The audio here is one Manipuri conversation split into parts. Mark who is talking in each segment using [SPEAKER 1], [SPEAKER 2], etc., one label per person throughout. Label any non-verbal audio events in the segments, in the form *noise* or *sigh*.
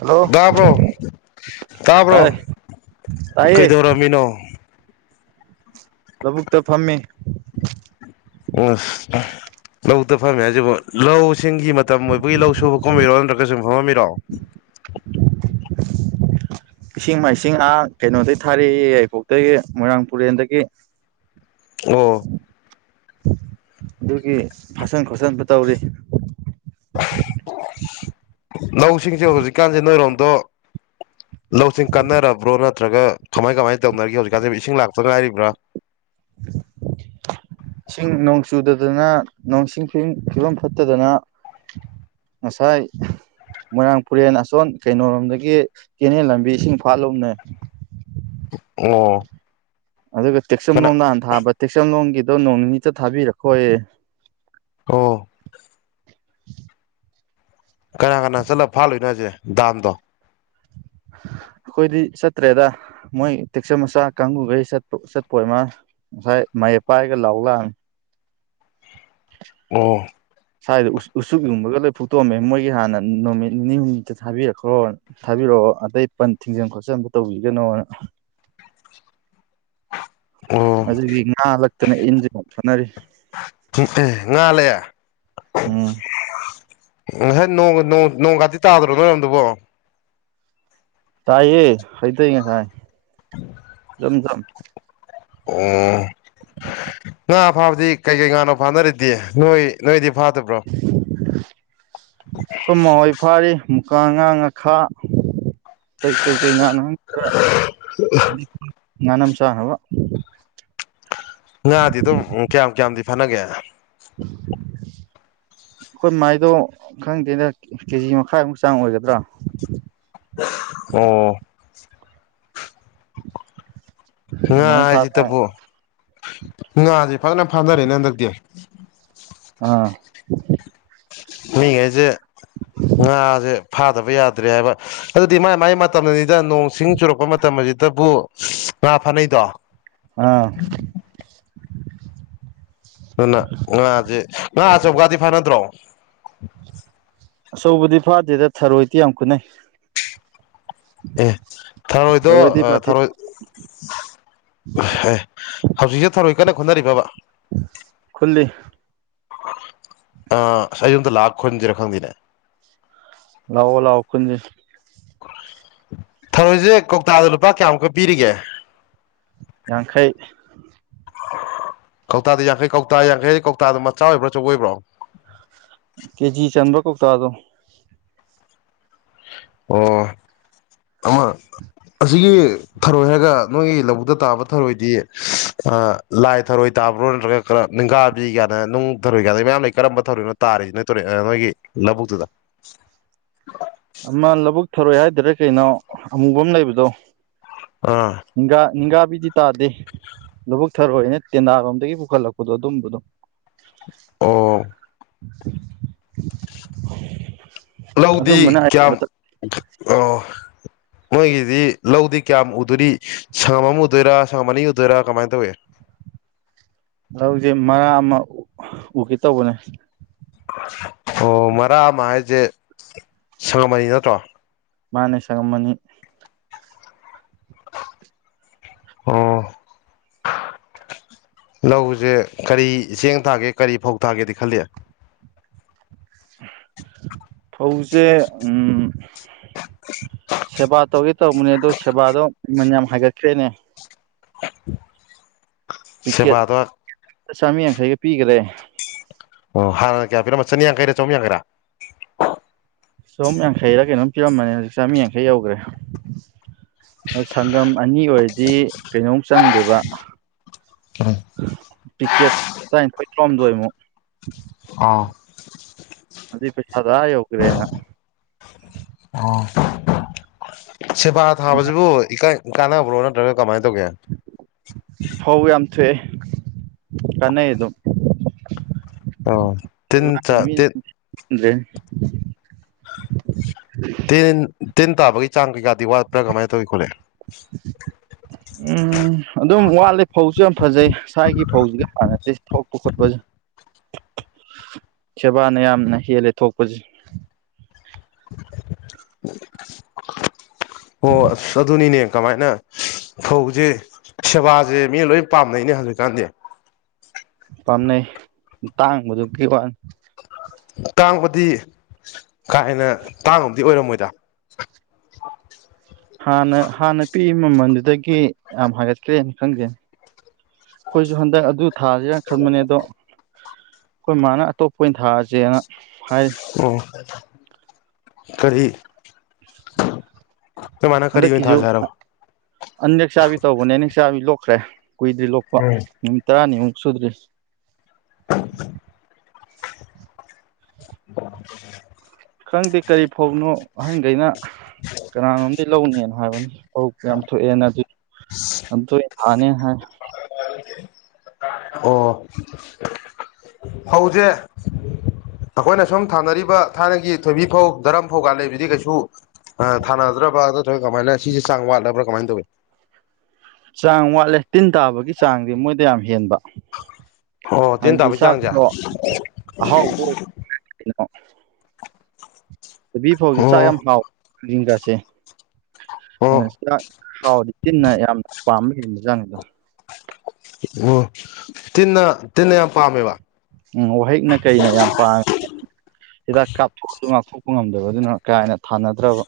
[SPEAKER 1] ꯍꯜꯂꯣ
[SPEAKER 2] ꯇꯥꯕ꯭ꯔꯣ ꯇꯥꯕ꯭ꯔꯣ
[SPEAKER 1] ꯇꯥꯏ ꯇꯥꯏꯌꯦ
[SPEAKER 2] ꯀꯩꯗꯧꯔꯝꯃꯤꯅꯣ
[SPEAKER 1] ꯂꯕꯨꯛꯇ ꯐꯝꯃꯤ
[SPEAKER 2] ꯂꯕꯨꯛꯇ ꯐꯝꯃꯤ ꯍꯥꯏꯁꯤꯕꯨ ꯂꯧꯁꯤꯡꯒꯤ ꯃꯇꯝ ꯑꯣꯏꯕꯒꯤ ꯂꯧ ꯁꯨꯕ ꯀꯨꯝꯃꯤꯔꯣ ꯅꯠꯇ꯭ꯔꯒ ꯁꯨꯝ ꯐꯃꯃꯤꯔꯣ
[SPEAKER 1] ꯏꯁꯤꯡ ꯃꯥꯏꯁꯤꯡ ꯑꯥ ꯀꯩꯅꯣꯗꯩ ꯊꯥꯔꯑꯦꯌꯦ ꯌꯥꯏꯔꯤꯄꯣꯛꯇꯩ ꯃꯣꯏꯔꯥꯡꯄꯨꯔꯦꯟꯗꯒꯤ
[SPEAKER 2] ꯑꯣ
[SPEAKER 1] ꯑꯗꯨꯒꯤ ꯐꯥꯁꯟ ꯈꯣꯆꯟꯕ ꯇꯧꯔꯤ
[SPEAKER 2] ꯂꯧꯁꯤꯡꯁꯦ ꯍꯧꯖꯤꯛꯀꯥꯟꯖꯦ ꯅꯣꯏꯔꯣꯝꯗꯣ ꯂꯧꯁꯤꯡ ꯀꯟꯅꯔꯕ꯭ꯔꯣ ꯅꯠ ꯇ꯭ꯔꯒ ꯀꯃꯥꯏ-ꯀꯃꯥꯏ ꯇꯧꯅꯔꯤꯒꯦ ꯍꯧꯖꯤꯛꯀꯥꯟꯖꯤꯕꯨ ꯏꯁꯤꯡ ꯂꯥꯛꯄ ꯉꯥꯏꯔꯤꯕ꯭ꯔꯥ
[SPEAKER 1] ꯏꯁꯤꯡ ꯅꯣꯡ ꯆꯨꯗꯗꯅ ꯅꯣꯡꯁꯤꯡ ꯐꯤꯕꯝ ꯐꯤꯕꯝ ꯐꯠꯇꯗꯅ ꯉꯁꯥꯏ ꯃꯣꯏꯔꯥꯡꯄꯨꯔꯦꯟ ꯑꯁꯣꯟ ꯀꯩꯅꯣꯔꯣꯝꯗꯒꯤ ꯀꯦꯅꯦꯟ ꯂꯝꯕꯤ ꯏꯁꯤꯡ ꯐꯥꯠꯂꯨꯝꯅꯦ
[SPEAKER 2] ꯑꯣ
[SPEAKER 1] ꯑꯗꯨꯒ
[SPEAKER 2] ꯀꯅꯥ
[SPEAKER 1] ꯇꯦꯛꯆꯝꯂꯣꯝꯗ ꯍꯥꯟ ꯊꯥꯕ ꯇꯦꯛꯁꯝꯂꯣꯝꯒꯤꯗꯣ ꯅꯣꯡ ꯅꯤꯅꯤꯇ ꯊꯥꯕꯤꯔꯛꯈꯣꯌꯦ
[SPEAKER 2] ꯑꯣ ꯀꯅꯥ ꯀꯅꯥ ꯆꯠꯂ ꯐꯥꯠꯂꯨꯏꯅꯣ ꯍꯥꯏꯖꯦ ꯗꯥꯝꯗꯣ
[SPEAKER 1] *unintelligible* ꯑꯈꯣꯏꯗꯤ ꯆꯠꯇ꯭ꯔꯦꯗꯥ ꯃꯣꯏ ꯇꯦꯛꯆꯝ ꯃꯆꯥ ꯀꯥꯡꯒꯨꯒꯩ ꯆꯠꯄ ꯆꯠꯄ ꯑꯣꯏꯃꯅꯦ ꯉꯁꯥꯏ ꯃꯌꯦꯞ ꯄꯥꯏꯔꯒ ꯂꯥꯎ ꯂꯥꯛꯑꯝ
[SPEAKER 2] ꯑꯣ
[SPEAKER 1] ꯁꯥꯏꯗ ꯎ ꯎꯆꯨꯛ ꯌꯨꯡꯕꯒ ꯂꯣꯏ ꯐꯨꯛꯇꯣꯛꯑꯝꯃꯦ ꯃꯣꯏꯒꯤ ꯍꯥꯟꯅ ꯅꯨꯃꯤꯠ ꯅꯤꯅꯤ ꯍꯨꯝꯅꯤꯇ ꯊꯥꯕꯤꯔꯛꯈꯣꯅ ꯊꯕꯤꯔꯛ ꯑꯣ ꯑꯗꯩ ꯄꯟ ꯊꯤꯡꯖꯟ ꯈꯣꯠꯆꯟꯕ ꯇꯧꯕꯤꯒꯅꯣꯅ
[SPEAKER 2] ꯑꯣ
[SPEAKER 1] ꯑꯗꯨꯒꯤ ꯉꯥ ꯂꯛꯇꯅ ꯏꯟꯖꯤꯅ ꯁꯣꯟꯅꯔꯤ
[SPEAKER 2] *inaudible* ꯉꯥꯂꯑꯦ
[SPEAKER 1] ꯎꯝ
[SPEAKER 2] ꯉꯁꯥꯏ ꯅꯣꯡ ꯅꯣꯡ ꯅꯣꯡꯒꯥꯇꯤ ꯇꯥꯗ꯭ꯔꯣ ꯅꯣꯏꯔꯣꯝꯗꯨꯕꯣ
[SPEAKER 1] ꯇꯥꯏꯌꯦ ꯍꯩꯗꯩ ꯉꯁꯥꯏ ꯊ ꯊꯝ
[SPEAKER 2] ꯑꯣ ꯉꯥ ꯐꯥꯕꯗꯤ ꯀꯩꯀꯩ ꯉꯥꯅꯣ ꯐꯥꯅꯔꯤꯗꯤ ꯅꯣꯏ ꯅꯣꯏꯗꯤ ꯐꯥꯗꯕ꯭ꯔꯣ
[SPEAKER 1] ꯑꯩꯈꯣꯏ ꯃꯥ ꯍꯣꯏ ꯐꯥꯔꯤ ꯃꯨꯀꯥꯉꯥ ꯉꯥꯈꯥ ꯀꯩ ꯀꯩꯀꯩ ꯉꯥꯅꯣ ꯈꯔ ꯉꯥꯅꯝ ꯆꯥꯅꯕ
[SPEAKER 2] ꯉꯥꯗꯤ ꯑꯗꯨꯝ ꯀꯌꯥꯝ ꯀꯌꯥꯝꯗꯤ ꯐꯥꯅꯒꯦ
[SPEAKER 1] *unintelligible* ꯑꯩꯈꯣꯏ ꯃꯥꯏꯗꯣ ꯈꯪꯗꯦꯗ ꯀꯦꯖꯤ ꯃꯈꯥꯏꯃꯨꯛ ꯆꯥꯡ ꯑꯣꯏꯒꯗ꯭ꯔꯥ
[SPEAKER 2] ꯑꯣ ꯉꯥ
[SPEAKER 1] ꯑꯗꯨꯃꯥꯏꯅ ꯐꯥ
[SPEAKER 2] ꯍꯥꯏꯖꯤꯇꯕꯨ ꯉꯥꯁꯦ ꯐꯖꯅ ꯐꯥꯅꯔꯦꯅꯦ ꯍꯟꯗꯛꯇꯤ
[SPEAKER 1] ꯑꯥ
[SPEAKER 2] ꯃꯤꯒꯩꯁꯦ ꯉꯥꯁꯦ ꯐꯥꯗꯕ ꯌꯥꯗ꯭ꯔꯦ ꯍꯥꯏꯕ ꯑꯗꯨꯗꯤ ꯃꯥꯏ ꯃꯥꯏ ꯃꯇꯝꯅꯅꯤꯗ ꯅꯣꯡ ꯁꯤꯡ ꯆꯨꯔꯛꯄ ꯃꯇꯝ ꯍꯧꯖꯤꯛꯇꯕꯨ ꯉꯥ ꯐꯥꯅꯩꯗꯣ
[SPEAKER 1] ꯑꯥ
[SPEAKER 2] ꯑꯗꯨꯅ ꯉꯥꯁꯦ ꯉꯥ ꯑꯆꯧꯕꯒꯗꯤ ꯐꯥꯅꯗ꯭ꯔꯣ
[SPEAKER 1] ꯑꯆꯧꯕꯗꯤ ꯐꯥꯗꯦꯗ ꯊꯔꯣꯏꯗꯤ ꯌꯥꯝ ꯈꯨꯟꯅꯩ
[SPEAKER 2] ꯑꯦ ꯊꯔꯣꯏꯗꯣ
[SPEAKER 1] ꯊꯔꯣꯏꯗꯤ ꯕꯥꯇꯤꯟ
[SPEAKER 2] ꯊꯔꯣꯏ ꯑꯦ ꯍꯧꯖꯤꯛꯁꯦ ꯊꯔꯣꯏ ꯀꯟꯅ ꯈꯨꯟꯅꯔꯤꯔꯕ
[SPEAKER 1] ꯈꯨꯜꯂꯤ
[SPEAKER 2] ꯑ ꯑꯩꯁꯨ ꯑꯃꯇ ꯂꯥꯛꯑꯒ ꯈꯨꯟꯁꯤꯔ ꯈꯪꯗꯦꯅꯦ
[SPEAKER 1] ꯂꯥꯛꯑꯣ ꯂꯥꯛꯑꯣ ꯈꯨꯟꯖꯦ
[SPEAKER 2] ꯊꯔꯣꯏꯁꯦ ꯀꯧꯇꯥꯗ ꯂꯨꯄꯥ ꯀꯌꯥꯃꯨꯛꯀ ꯄꯤꯔꯤꯒꯦ
[SPEAKER 1] ꯌꯥꯡꯈꯩ
[SPEAKER 2] ꯀꯧꯇꯥꯗ ꯌꯥꯡꯈꯩ ꯀꯧꯇꯥ ꯌꯥꯡꯈꯩ ꯀꯧꯇꯥꯗ ꯃꯆꯥ ꯑꯣꯏꯕ꯭ꯔ ꯑꯆꯧꯕ ꯑꯣꯏꯕ꯭ꯔꯣ
[SPEAKER 1] ꯀꯦꯖꯤ ꯆꯟꯕ ꯀꯧꯇꯥꯗꯣ
[SPEAKER 2] ꯑꯣ ꯑꯃ ꯑꯁꯤꯒꯤ ꯊꯔꯣꯏ ꯍꯥꯏꯔꯒ ꯅꯣꯏꯒꯤ ꯂꯧꯕꯨꯛꯇ ꯇꯥꯕ ꯊꯔꯣꯏꯗꯤ ꯂꯥꯏ ꯊꯔꯣꯏ ꯇꯥꯕ꯭ꯔꯣ ꯅꯠꯇ꯭ꯔꯒ ꯈꯔ ꯅꯤꯡꯒꯥꯥꯕꯤ ꯒꯥꯢꯅ ꯅꯨꯡ ꯊꯔꯣꯏꯒꯥꯏꯅ ꯃꯌꯥꯝ ꯂꯩ ꯀꯔꯝꯕ ꯊꯧꯔꯤꯅꯣ ꯇꯥꯔꯤꯁꯤꯅ ꯅꯣꯏ ꯇꯨꯔꯦꯜ ꯅꯣꯏꯒꯤ ꯂꯕꯨꯛꯇꯨꯗꯨꯗ
[SPEAKER 1] *unintelligible* ꯑꯃ ꯂꯧꯕꯨꯛ ꯊꯔꯣꯏ ꯍꯥꯏꯗꯣꯏꯔ ꯀꯩꯅꯣ ꯑꯃꯨꯕ ꯑꯃ ꯂꯩꯕꯗꯣ
[SPEAKER 2] ꯑꯥ
[SPEAKER 1] ꯅꯤꯡꯒꯥ ꯅꯤꯡꯒꯥ ꯕꯤꯗꯤ ꯇꯥꯗꯦ ꯂꯧꯕꯨꯛ ꯊꯔꯣꯏꯅ ꯇꯦꯟꯅꯥꯔꯣꯝꯗꯒꯤ ꯄꯨꯈꯠꯂꯛꯄꯗꯣ ꯑꯗꯨꯝꯕꯗꯣ
[SPEAKER 2] ꯑꯣ
[SPEAKER 1] ꯐ *unintelligible*
[SPEAKER 2] ꯂꯧꯗꯤ ꯀꯌꯥꯝ ꯑꯣ
[SPEAKER 1] *inaudible*
[SPEAKER 2] ꯅꯣꯏꯒꯤꯗꯤ ꯂꯧꯗꯤ ꯀꯌꯥꯝ ꯎꯗꯣꯔꯤ ꯁꯪꯒꯝ ꯑꯃ ꯎꯗꯣꯏꯔ ꯁꯪꯒꯝ ꯑꯅꯤ ꯎꯗꯣꯏꯔ ꯀꯃꯥꯏꯅ ꯇꯧꯏ
[SPEAKER 1] ꯂꯧꯁꯦ ꯃꯔꯥꯛ ꯑꯃ ꯎꯒꯦ ꯇꯧꯕꯅꯦ
[SPEAKER 2] ꯑꯣ ꯃꯔꯥꯛ ꯑꯃ ꯍꯥꯏꯁꯦ ꯁꯪꯒꯝ ꯑꯅꯤ ꯅꯠꯇ꯭ꯔꯣ
[SPEAKER 1] ꯃꯥꯅꯦ ꯁꯡꯒꯝ ꯑꯅꯤ
[SPEAKER 2] ꯑꯣ
[SPEAKER 1] *unintelligible*
[SPEAKER 2] ꯂꯧꯁꯦ ꯀꯔꯤ ꯆꯦꯡ ꯊꯥꯒꯦ ꯀꯔꯤ ꯐꯧ ꯊꯥꯒꯦꯗꯤ ꯈꯜꯂꯤ
[SPEAKER 1] ꯐꯧꯁꯦ ꯎꯝ ꯁꯦꯕꯥ ꯇꯧꯒꯦ ꯇꯧꯕꯅꯦ ꯑꯗꯨ ꯁꯦꯕꯥꯗꯣ ꯃꯃꯟ ꯌꯥꯝ ꯍꯥꯏꯒꯠꯈ꯭ꯔꯦꯅꯦ
[SPEAKER 2] ꯁꯕꯥꯗꯣ
[SPEAKER 1] ꯆꯃꯤ ꯌꯥꯡꯈꯩꯒ ꯄꯤꯈ꯭ꯔꯦ
[SPEAKER 2] ꯑꯣ ꯍꯥꯟꯅ ꯀꯌꯥ ꯄꯤꯔꯝꯝꯕ ꯆꯅꯤꯌꯥꯡꯈꯩꯔꯥ ꯆꯍꯨꯝ ꯌꯥꯡꯈꯩꯔꯥ
[SPEAKER 1] ꯆꯣꯨꯝ ꯌꯥꯡꯈꯩꯔ ꯀꯩꯅꯣꯝ ꯄꯤꯔꯝꯃꯅꯤ ꯍꯧꯖꯤꯛ ꯆꯥꯝꯃ ꯌꯥꯡꯈꯩ ꯌꯧꯈ꯭ꯔꯦ ꯁꯪꯒꯝ ꯑꯅꯤ ꯑꯣꯏꯔꯗꯤ ꯀꯩꯅꯣꯝ ꯆꯪꯗꯦꯕ ꯄꯤꯛꯀꯦꯠ ꯇꯔꯥꯅꯤꯊꯣꯏ ꯇꯔꯣꯍꯝꯗꯣꯏꯃꯨꯛ ꯑꯗꯨꯏ ꯄꯩꯁꯥ ꯌꯧꯈ꯭ꯔꯦꯅ
[SPEAKER 2] ꯁꯦꯕꯥ ꯊꯥꯕꯁꯤꯕꯨ ꯀꯥꯟꯅꯕ꯭ꯔꯣ ꯅꯠꯇ꯭ꯔꯒ ꯀꯃꯥꯏꯅ ꯇꯧꯒꯦ
[SPEAKER 1] ꯐꯧ ꯌꯥꯝ ꯊꯣꯛꯑꯦ ꯀꯥꯟꯅꯩ ꯑꯗꯨꯝ
[SPEAKER 2] ꯑꯣ ꯇꯤꯟ
[SPEAKER 1] ꯂꯥꯛ
[SPEAKER 2] ꯆꯥ
[SPEAKER 1] ꯃꯤ
[SPEAKER 2] ꯇꯤꯟ ꯇꯦꯟ ꯇꯦꯟ ꯇꯥꯕꯒꯤ ꯆꯥꯡ ꯀꯩꯀꯥꯗꯤ ꯋꯥꯠꯄ꯭ꯔꯥ ꯀꯃꯥꯏꯅ ꯇꯧꯋ ꯈꯣꯠꯂꯦ
[SPEAKER 1] *unintelligible* ꯎꯝ ꯑꯗꯨꯝ ꯋꯥꯠꯂꯤ ꯐꯧꯁꯨ ꯌꯥꯝ ꯐꯖꯩ ꯁ꯭ꯋꯥꯏꯒꯤ ꯐꯧꯁꯤꯒ ꯌꯥꯝ ꯃꯥꯟꯅꯗꯦ ꯑꯣ ꯈꯔꯄꯖ ꯁꯦꯕꯥꯅ ꯌꯥꯝꯅ ꯍꯦꯜꯂꯦ ꯊꯣꯛꯄꯁꯦ
[SPEAKER 2] ꯑꯣ ꯑꯁ ꯑꯗꯨꯅꯤꯅꯦ ꯀꯃꯥꯏꯅ ꯐꯧꯁꯦ ꯁꯦꯕꯥꯁꯦ ꯃꯤ ꯂꯣꯏ ꯄꯥꯝꯅꯩꯅꯦ ꯍꯧꯖꯤꯛꯀꯥꯟꯗꯤ
[SPEAKER 1] ꯄꯥꯝꯅꯩ ꯇꯥꯡꯕꯗꯨ ꯀꯩ ꯋꯥꯅꯤ
[SPEAKER 2] ꯇꯥꯡꯕꯗꯤ ꯀꯥ ꯍꯦꯟꯅ ꯇꯥꯡꯕꯗꯤ ꯑꯣꯏꯔꯝꯃꯣꯏꯗ ꯑ
[SPEAKER 1] ꯍꯥꯟꯅ ꯍꯥꯟꯅ ꯄꯤꯛꯏ ꯃꯃꯜꯗꯨꯗꯒꯤ ꯌꯥꯝ ꯍꯥꯏꯒꯠꯈ꯭ꯔꯦꯅ ꯈꯪꯗꯦ ꯑꯩꯈꯣꯏꯁꯨ ꯍꯟꯗꯛ ꯑꯗꯨ ꯊꯥꯁꯤꯒ ꯈꯟꯕꯅꯦ ꯑꯗꯣ ꯑꯩꯈꯣꯏ ꯃꯥꯅ ꯑꯇꯣꯞꯄ ꯑꯣꯏꯅ ꯊꯥꯑꯁꯦꯅ
[SPEAKER 2] ꯑꯣ ꯀꯔꯤ
[SPEAKER 1] *unintelligible*
[SPEAKER 2] ꯇ ꯃꯅ ꯀꯔꯤ ꯊꯥꯖꯔꯣ
[SPEAKER 1] ꯑꯟꯗꯦꯛ ꯆꯆꯥꯕꯤ ꯇꯧꯕꯅꯦ ꯅꯦꯛ ꯆꯆꯥꯕꯤ ꯂꯣꯛꯈ꯭ꯔꯦ ꯀꯨꯏꯗ꯭ꯔꯤ ꯂꯣꯛꯄ ꯅꯨꯃꯤꯠ ꯇꯔꯥꯅꯤꯃꯨꯛ ꯁꯨꯗ꯭ꯔꯦꯁ
[SPEAKER 2] *unintelligible* ꯎ
[SPEAKER 1] ꯈꯪꯗꯦ ꯀꯔꯤ ꯐꯥꯎꯅꯣ ꯑꯍꯟꯈꯩꯅ ꯀꯅꯥꯅꯣꯝꯗꯤ ꯂꯧꯅꯤꯅ ꯍꯥꯏꯕꯅꯤ ꯐꯧ ꯌꯥꯝ ꯊꯣꯛꯑꯦꯅ ꯑꯗꯨ ꯑꯗ ꯌꯥꯅꯦ ꯍꯥꯏ
[SPEAKER 2] ꯑꯣ ꯍꯧꯎꯁꯦ ꯑꯩꯈꯣꯏꯅ ꯁꯨꯝ ꯊꯥꯅꯔꯤꯕ ꯊꯥꯏꯅꯒꯤ ꯊꯣꯏꯕꯤ ꯐꯧ ꯗꯔꯝ ꯐꯧꯀ ꯂꯩꯕꯗꯤ ꯀꯩꯁꯨ ꯑ ꯊꯥꯅꯗ꯭ꯔꯕ꯭ꯔꯥ ꯀꯃꯥꯏꯅ ꯁꯤꯁꯦ ꯆꯥꯡ ꯋꯥꯠꯂꯕ꯭ꯔꯥ ꯀꯃꯥꯏꯅ ꯇꯧꯏꯤ
[SPEAKER 1] ꯆꯥꯡ ꯋꯥꯠꯂꯦ ꯇꯤꯟ ꯇꯥꯕꯒꯤ ꯆꯥꯡꯗꯤ ꯃꯣꯏꯗ ꯌꯥꯝ ꯍꯦꯟꯕ
[SPEAKER 2] ꯑꯣ ꯇꯤꯟ
[SPEAKER 1] ꯍꯥꯏꯗꯤ
[SPEAKER 2] ꯇꯥꯕꯒꯤ ꯆꯥꯡꯁꯦ
[SPEAKER 1] ꯆꯥꯛꯇꯣ ꯑꯍꯥꯎꯕ ꯑꯣꯏ ꯀꯩꯅꯣ ꯂꯝꯕꯤ ꯐꯥꯎꯗꯤ ꯆꯥꯛ ꯌꯥꯝ
[SPEAKER 2] ꯑꯣ
[SPEAKER 1] ꯍꯥꯎ
[SPEAKER 2] ꯑꯣ
[SPEAKER 1] ꯂꯤꯡꯒꯥꯁꯦꯥꯛ ꯍꯥꯎꯗꯤ ꯇꯤꯟꯅ ꯌꯥꯝꯅ ꯄꯥꯝꯕ ꯍꯗ ꯆꯥꯅꯤꯗ
[SPEAKER 2] ꯑꯣ ꯇꯤꯟꯅ ꯇꯤꯟꯅ ꯌꯥꯝ ꯄꯥꯝꯃꯦꯕ
[SPEAKER 1] ꯎꯝ ꯋꯥꯍꯛꯅ ꯀꯩꯅ ꯌꯥꯝ ꯄꯥꯉ ꯍꯤꯗꯥꯛ ꯀꯥꯞꯊꯣꯛꯄꯁꯨ ꯉꯥꯛꯊꯣꯛꯄ ꯉꯝꯗꯕ ꯑꯗꯨꯅ ꯀꯥ ꯍꯟꯅ ꯊꯥꯅꯗ꯭ꯔꯕ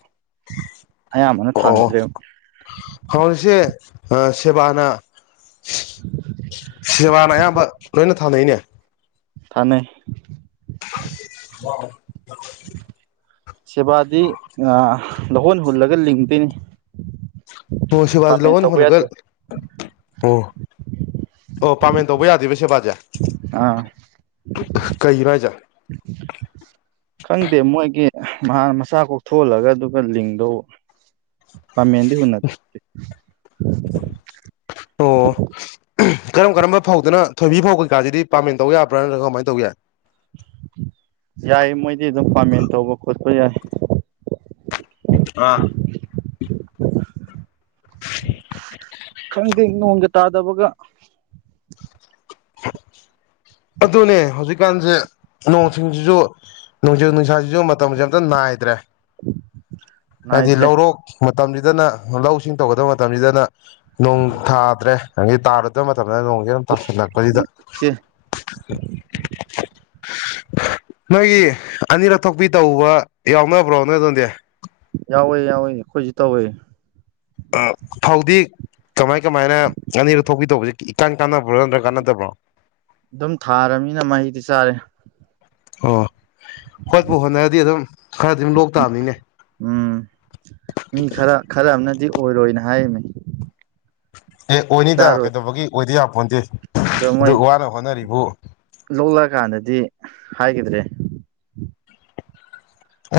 [SPEAKER 1] ꯑꯌꯥꯝꯕꯅ
[SPEAKER 2] ꯑꯣ
[SPEAKER 1] ꯊꯥꯅꯗ꯭ꯔꯦꯕ
[SPEAKER 2] ꯍꯁꯦ ꯁꯦꯕꯥꯅ ꯁꯦꯕꯥꯅ ꯑꯌꯥꯝꯕ ꯂꯣꯏꯅ ꯊꯥꯅꯩꯅꯦ
[SPEAKER 1] ꯊꯅ
[SPEAKER 2] *unintelligible*
[SPEAKER 1] ꯁꯦꯕꯥꯗꯤ ꯂꯧꯍꯣꯟ ꯍꯨꯜꯂꯒ ꯂꯤꯡꯗꯣꯏꯅꯤ
[SPEAKER 2] ꯇꯁꯤ ꯋꯥꯖ
[SPEAKER 1] ꯄꯥꯃꯦꯟ
[SPEAKER 2] ꯂꯧꯕꯅ
[SPEAKER 1] ꯇꯧꯕ
[SPEAKER 2] ꯍꯣꯜꯒꯜ
[SPEAKER 1] ꯌꯥꯗꯦ
[SPEAKER 2] ꯑꯣ ꯑꯣ ꯄꯥꯃꯦꯟ ꯇꯧꯕ ꯌꯥꯗꯦꯕ ꯁꯦꯕꯥꯁꯦ
[SPEAKER 1] ꯑꯥ
[SPEAKER 2] ꯀꯩ ꯍꯥꯏꯖ
[SPEAKER 1] ꯈꯪꯗꯦ ꯃꯣꯏꯒꯤ ꯃꯍꯥꯛ ꯃꯁꯆꯥ ꯀꯣꯛꯊꯣꯛꯍꯜꯂꯒ ꯑꯗꯨꯒ ꯂꯤꯡꯗꯧꯕ ꯄꯃꯤꯗꯤ ꯎꯟꯅ
[SPEAKER 2] ꯑꯣ ꯀꯔꯝ ꯀꯔꯝꯕ ꯐꯧꯗꯅ ꯊꯣꯏꯕꯤ ꯐꯧ ꯀꯩꯀꯥꯁꯤꯗꯤ ꯄꯥꯝꯃꯦꯟ ꯇꯧ ꯌꯥꯕ꯭ꯔꯥ ꯅꯠꯇ꯭ꯔꯒ ꯀꯃꯥꯏꯅ ꯇꯧ ꯌꯥꯏ
[SPEAKER 1] ꯌꯥꯏ ꯃꯣꯏꯗꯤ ꯑꯗꯨꯝ ꯄꯥꯃꯦꯟ ꯇꯧꯕ ꯈꯣꯠꯄ ꯌꯥꯏ
[SPEAKER 2] ꯑ
[SPEAKER 1] ꯈꯪꯗꯦ ꯅꯣꯡꯒ ꯇꯥꯗꯕꯒ *inaudible* *unintelligible*
[SPEAKER 2] ꯑꯗꯨꯅꯦ ꯍꯧꯖꯤꯛꯀꯥꯟꯁꯦ ꯅꯣꯡ ꯆꯁꯤꯡꯁꯤꯁꯨ ꯅꯣꯡꯖꯨ ꯅꯨꯡꯁꯥꯁꯤꯁꯨ ꯃꯇꯝꯁꯦ ꯑꯝꯇ ꯗ꯭ꯔꯦ ꯍꯥꯏꯗꯤ
[SPEAKER 1] ꯅꯥꯏꯗ꯭ꯔꯦ
[SPEAKER 2] ꯂꯧꯔꯣꯛ ꯃꯇꯝꯁꯤꯗꯅ ꯂꯧꯁꯤꯡ ꯇꯧꯒꯗꯕ ꯃꯇꯝꯁꯤꯗꯅ ꯅꯣꯡ ꯊꯥꯗ꯭ꯔꯦ ꯑꯗꯒꯤ ꯇꯥꯔꯨꯗꯕ ꯃꯇꯝꯗꯅ ꯌꯥꯝ ꯇꯥꯁꯤꯜꯂꯛꯄꯁꯤꯗ
[SPEAKER 1] ꯀꯣꯛꯁꯦ
[SPEAKER 2] ꯅꯣꯏꯒꯤ ꯑꯅꯤꯔꯛ ꯊꯣꯛꯄꯤ ꯇꯧꯕ ꯌꯥꯎꯅꯕ꯭ꯔꯣ ꯅꯣꯏ ꯑꯗꯨꯗꯤ
[SPEAKER 1] ꯌꯥꯎꯋꯦ ꯌꯥꯎꯋꯦ ꯑꯩꯈꯣꯏꯁꯨ ꯇꯧꯋꯦ
[SPEAKER 2] ꯐꯥꯎꯗꯤ ꯀꯃꯥꯏ ꯀꯃꯥꯏꯅ ꯑꯅꯤꯔꯣ ꯊꯣꯛꯄꯤ ꯇꯧꯕꯁꯦ ꯏꯀꯥꯟ ꯀꯥꯟꯅꯕ꯭ꯔꯣ ꯅꯠꯇ꯭ꯔꯒ ꯀꯥꯟꯅꯗꯕ꯭ꯔꯣ
[SPEAKER 1] ꯑꯗꯨꯝ ꯊꯥꯔꯅꯤꯅ ꯃꯍꯩꯗꯤ ꯆꯥꯔꯦ
[SPEAKER 2] ꯑꯣ ꯍꯣꯏꯣꯏꯄ ꯍꯣꯠꯅꯔꯗꯤ ꯑꯗꯨꯝ ꯈꯔꯗꯤ ꯑꯗꯨꯝ ꯂꯣꯛ ꯇꯥꯕꯅꯤꯅꯦ
[SPEAKER 1] ꯎꯝ ꯃꯤ ꯈꯔ ꯈꯔ ꯑꯃꯅꯗꯤ ꯑꯣꯏꯔꯣꯏꯅ ꯍꯥꯏꯅꯤ
[SPEAKER 2] ꯑꯦ ꯑꯣꯏꯅꯤꯗ ꯀꯩꯗꯧꯕꯒꯤ ꯑꯣꯏꯗ ꯌꯥꯕꯄꯣꯟꯗꯦ
[SPEAKER 1] ꯑꯗꯣ ꯃꯣꯏ
[SPEAKER 2] ꯑꯗꯨ ꯋꯥꯅ ꯍꯣꯠꯅꯔꯤꯕ
[SPEAKER 1] ꯂꯣꯛꯂꯛꯑꯀꯥꯟꯗꯗꯤ ꯍꯥꯏꯈꯤꯗ꯭ꯔꯦ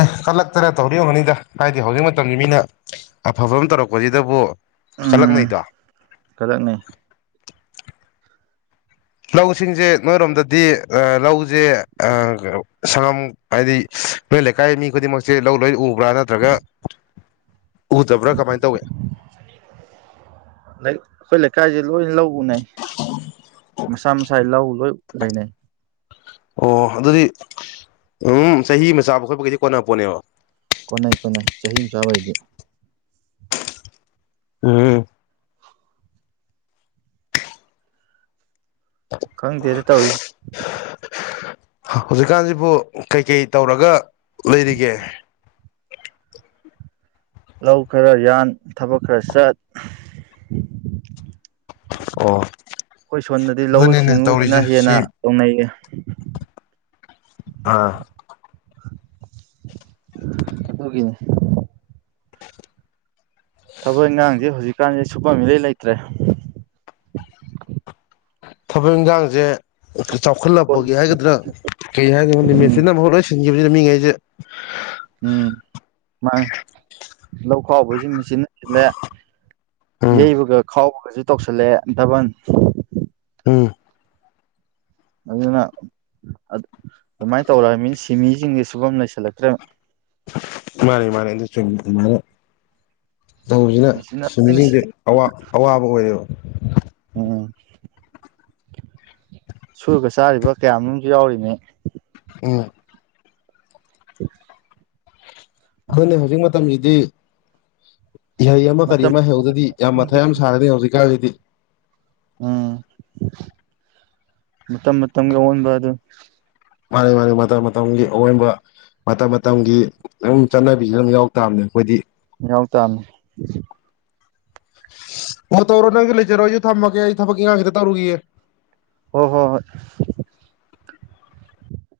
[SPEAKER 2] ꯑꯦ ꯀꯜꯂꯛꯇꯅ ꯇꯧꯔꯤ ꯌꯒꯅꯤꯗ ꯍꯥꯏꯗꯤ ꯍꯧꯖꯤꯛ ꯃꯇꯝꯁꯤ ꯃꯤꯅ ꯑꯐꯕ ꯑꯃ ꯇꯧꯔꯛꯄꯁꯤꯗꯕꯨ
[SPEAKER 1] ꯎꯝ
[SPEAKER 2] ꯀꯜꯂꯛꯅꯩꯗꯣ
[SPEAKER 1] ꯈꯗꯛꯅꯤ
[SPEAKER 2] ꯂꯧꯁꯤꯡꯁꯦ ꯅꯣꯏꯔꯣꯝꯗꯗꯤ ꯂꯧꯁꯦ ꯁꯪꯒꯝ ꯍꯥꯏꯗꯤ ꯑꯩꯈꯣꯏ ꯂꯩꯀꯥꯏ ꯃꯤ ꯈꯨꯗꯤꯡꯃꯛꯁꯦ ꯂꯧ ꯂꯣꯏ ꯎꯕ꯭ꯔꯥ ꯅꯠꯇ꯭ꯔꯒ
[SPEAKER 1] *unintelligible* *unintelligible* *inaudible*
[SPEAKER 2] ꯎꯗꯕ꯭ꯔꯥ ꯀꯃꯥꯏꯅ ꯇꯧꯏꯦ
[SPEAKER 1] ꯑꯩꯈꯣꯏ ꯂꯩꯀꯥꯏꯁꯦ ꯂꯣꯏ ꯂꯧ ꯎꯅꯩ ꯃꯁꯥ ꯃꯁꯥ ꯂꯧ ꯂꯣꯏ ꯂꯩꯅꯩ
[SPEAKER 2] ꯑꯣ ꯑꯗꯨꯗꯤ ꯎꯝ ꯆꯍꯤ ꯑꯃ ꯆꯥꯕ ꯈꯣꯠꯄꯒꯩꯗꯤ ꯀꯣꯟꯅꯄꯣꯠꯅꯦꯕ
[SPEAKER 1] ꯀꯣꯟꯅꯩ ꯀꯣꯟꯅꯩ ꯆꯍꯤ ꯑꯃ ꯆꯥꯕꯩꯗꯤ
[SPEAKER 2] ꯎꯝ
[SPEAKER 1] ꯀꯪ ꯊꯗ ꯇ ꯍꯧ
[SPEAKER 2] ꯍꯧꯖꯤꯛꯀꯥꯟꯁꯤꯕꯨ ꯀꯩꯀꯩ ꯇꯧꯔꯒ ꯂꯩꯔꯤꯒꯦ
[SPEAKER 1] ꯂꯧ ꯈꯔ ꯌꯥꯟ ꯊꯕꯛ ꯈꯔ ꯆꯠ
[SPEAKER 2] ꯑꯣ
[SPEAKER 1] ꯑꯩꯈꯣꯏ ꯁꯣꯝꯗꯗꯤ ꯂꯧꯎ
[SPEAKER 2] ꯑꯗꯨꯅꯤꯅꯦ
[SPEAKER 1] ꯁꯤꯡꯎꯁꯤꯅ
[SPEAKER 2] ꯇꯧꯔꯤꯁꯦ
[SPEAKER 1] ꯍꯦꯟꯅ
[SPEAKER 2] ꯁꯤ
[SPEAKER 1] ꯇꯧꯅꯩꯌꯦ
[SPEAKER 2] ꯑꯥ
[SPEAKER 1] ꯑꯗꯨꯒꯤꯅꯦ ꯊꯕꯛ ꯏꯟꯈꯥꯡꯁꯦ ꯍꯧꯖꯤꯛꯀꯥꯟꯁꯦ ꯁꯨꯐꯝ ꯃꯤꯗꯩ ꯂꯩꯇ꯭ꯔꯦ
[SPEAKER 2] ꯊꯕꯛ ꯏꯟꯁꯥꯡꯁꯦ ꯆꯥꯎꯈꯠꯂꯛꯄꯒꯤ ꯍꯥꯏꯒꯗ꯭ꯔꯥ ꯀꯩ ꯍꯥꯏꯒꯅꯣꯅꯤ
[SPEAKER 1] ꯎꯝ
[SPEAKER 2] ꯃꯦꯆꯤꯟ ꯑꯃꯐꯛ ꯂꯣꯏꯁꯤꯟ ꯕꯁꯤꯅ ꯃꯤꯉꯩꯁꯦ
[SPEAKER 1] ꯎꯝ ꯃꯥ ꯂꯧꯈꯥꯎꯕ ꯅꯤꯁ ꯁꯤꯟꯅ ꯁꯤꯜꯂꯦ
[SPEAKER 2] ꯎꯝ
[SPEAKER 1] ꯌꯩꯕꯒ ꯈꯥꯎꯕꯒꯁꯨ ꯇꯧꯁꯤꯜꯂꯑꯦ ꯍꯟꯊꯕ
[SPEAKER 2] ꯍꯝ
[SPEAKER 1] ꯑꯗꯨꯅ ꯑ ꯑꯗꯨꯃꯥꯏꯅ ꯇꯧꯔ ꯃꯤꯅ ꯁꯤꯃꯤꯁꯤꯡꯁꯦ ꯁꯨꯐꯝꯝ ꯂꯩꯁꯤꯜꯂꯛꯇ꯭ꯔꯦꯕ
[SPEAKER 2] ꯃꯥꯅꯦ ꯃꯥꯅꯦ ꯃꯥꯅꯦ ꯇꯧꯕꯁꯤꯅ
[SPEAKER 1] ꯃꯦꯆꯤꯟꯅ ꯂꯣꯏꯅ
[SPEAKER 2] ꯁꯨꯃꯤꯁꯤꯡꯁꯦ
[SPEAKER 1] ꯁꯤꯜꯂꯦ
[SPEAKER 2] ꯑꯋꯥꯕ ꯑꯣꯏꯔꯦꯕ
[SPEAKER 1] ꯎꯝ ꯁꯨꯔꯒ ꯆꯥꯔꯤꯕ ꯀꯌꯥ ꯃꯔꯣ ꯑꯃꯁꯝꯨ ꯌꯥꯎꯔꯤꯅꯦ
[SPEAKER 2] ꯎ
[SPEAKER 1] ꯎ
[SPEAKER 2] ꯑꯗꯨꯅꯦ ꯍꯧꯖꯤꯛ ꯃꯇꯝꯁꯤꯗꯤ ꯏꯍꯩ ꯑꯃ ꯀꯔꯤ
[SPEAKER 1] ꯃꯇꯝ
[SPEAKER 2] ꯑꯃ ꯍꯩꯍꯧꯗꯗꯤ ꯌꯥꯝ ꯃꯊꯛ ꯌꯥꯝ ꯁꯥꯒꯗꯅꯤ ꯍꯧꯖꯤꯛꯀꯥꯟꯒꯤꯗꯤ
[SPEAKER 1] ꯎꯝ ꯃꯝ ꯃꯝꯒ ꯑꯣꯟꯕ ꯑꯗꯨ
[SPEAKER 2] ꯃꯥꯅꯤ ꯃꯥꯅꯤ ꯃꯇꯝ ꯃꯇꯝꯒꯤ ꯑꯑꯣꯟꯕ ꯃꯇꯝ ꯃꯇꯝꯒꯤ ꯑꯗꯨꯝ ꯆꯠꯅꯕꯤꯁꯦ ꯑꯗꯨꯝ ꯌꯥꯎ ꯇꯥꯕꯅꯦ ꯑꯩꯈꯣꯏꯗꯤ
[SPEAKER 1] ꯌꯥꯎ ꯇꯅꯤ
[SPEAKER 2] ꯑꯣ ꯇꯧꯔꯣ ꯅꯪꯗꯤ ꯂꯩꯖꯔꯣ ꯑꯩꯁꯨ ꯊꯝꯃꯒꯦ ꯑꯩ ꯊꯕꯛꯀꯤ ꯉꯥꯡꯁꯤꯇ ꯇꯧꯔꯨꯈꯤꯦ
[SPEAKER 1] ꯍꯣꯏ ꯍꯣꯏ ꯍꯣꯏ